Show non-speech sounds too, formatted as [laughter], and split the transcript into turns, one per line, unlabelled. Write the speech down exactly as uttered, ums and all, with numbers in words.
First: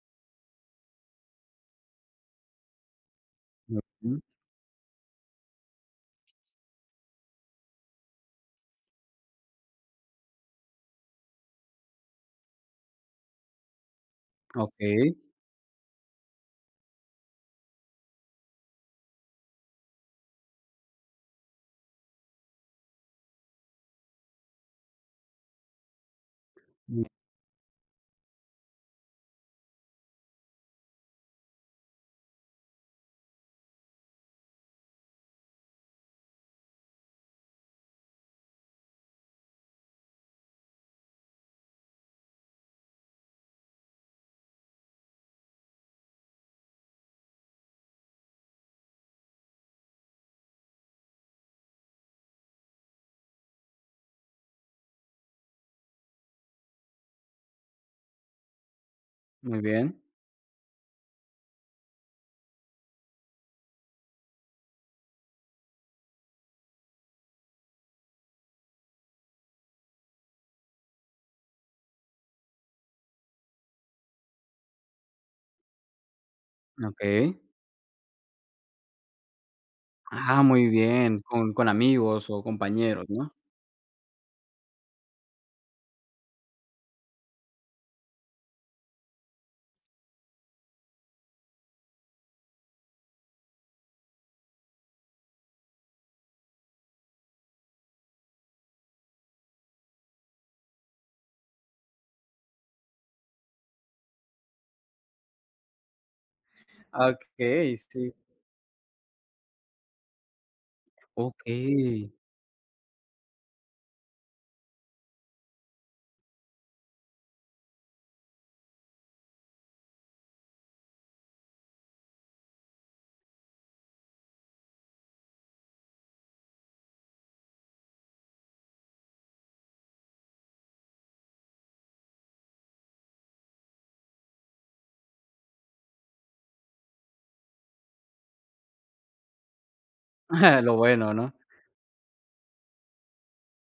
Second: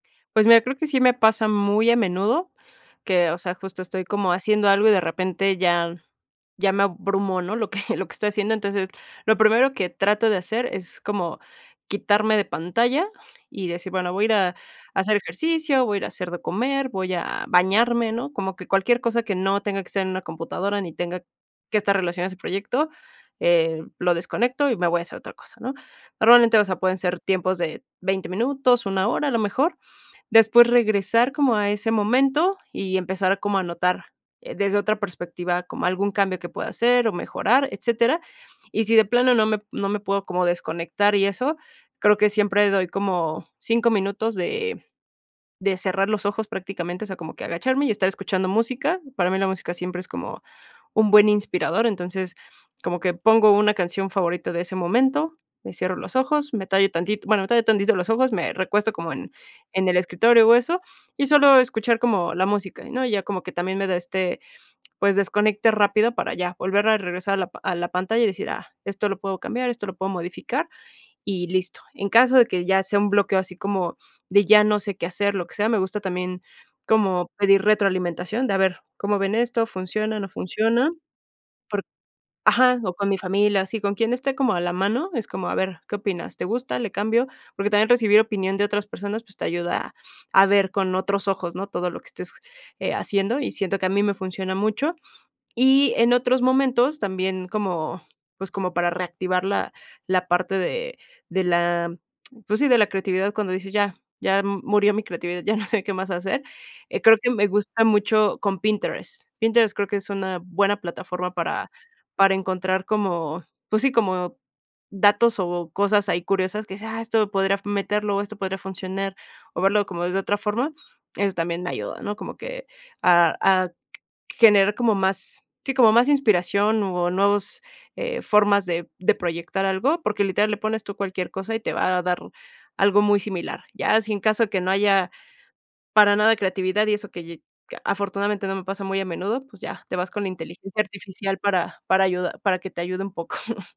Pues mira, creo que sí me pasa muy a menudo que, o sea, justo estoy como haciendo algo y de repente ya ya me abrumo, ¿no?, lo que [chuckles] lo que estoy haciendo. Entonces, lo primero que trato de hacer es como quitarme de pantalla y decir, bueno, voy a ir a
Okey.
hacer ejercicio, voy ir a hacer de comer, voy a bañarme, ¿no? Como que cualquier cosa que no tenga que ser en una computadora ni tenga que estar relacionado a ese proyecto, eh, lo desconecto y me voy a hacer otra cosa, ¿no? Normalmente, o sea, pueden ser tiempos de veinte minutos, una hora, a lo mejor, después regresar como a ese momento y empezar como a notar, eh, desde otra perspectiva como algún cambio que pueda hacer o mejorar, etcétera. Y si de plano no me no me puedo como desconectar y eso, creo que siempre doy como cinco minutos de de cerrar los ojos prácticamente, o sea, como que agacharme y estar escuchando música. Para mí la música siempre es como un buen inspirador, entonces, como que pongo una canción favorita de ese momento, me cierro los ojos, me tallo tantito, bueno, me tallo tantito los ojos, me recuesto como en
Muy
en el
bien.
escritorio o eso, y solo escuchar como la música, ¿no? Ya como que también me da este, pues, desconecte rápido para ya volver a regresar a la pa a la pantalla y decir, ah, esto lo puedo cambiar, esto lo puedo modificar y listo. En caso de que ya sea un bloqueo así como de ya no sé qué hacer, lo que sea, me gusta también como
Okey.
pedir retroalimentación, de a ver, ¿cómo ven esto? ¿Funciona, no
Ah, muy
funciona?
bien, con con
Por
amigos o
ajá, o
compañeros,
con mi
¿no?
familia, así, con quien esté como a la mano, es como, a ver, ¿qué opinas? ¿Te gusta? ¿Le cambio? Porque también recibir opinión de otras personas, pues te ayuda a ver con otros ojos, ¿no? Todo lo que estés, eh, haciendo, y siento que a mí me funciona mucho. Y en otros momentos, también como, pues, como para reactivar la la parte de de la, pues sí, de la creatividad, cuando dices: "Ya, ya m murió mi creatividad, ya no sé qué más hacer". Eh,
Ah,
creo que me
okey,
gusta
sí.
mucho con Pinterest. Pinterest creo que es una buena plataforma para
Okey.
para encontrar como pues sí, como datos o cosas ahí curiosas que dices: "Ah, esto podría meterlo o esto podría funcionar", o verlo como desde otra forma, eso también me ayuda, ¿no? Como que a a generar como más sí, como más inspiración o nuevos, eh, formas de de proyectar algo, porque literal le pones tú cualquier cosa y te va a dar algo muy similar. Ya, si en caso de que no haya para nada creatividad y eso que lle que afortunadamente no me pasa muy a menudo, pues ya te vas con la
[chuckles] Lo
inteligencia
bueno,
artificial
¿no?
para para ayuda para que te ayude un poco. [chuckles]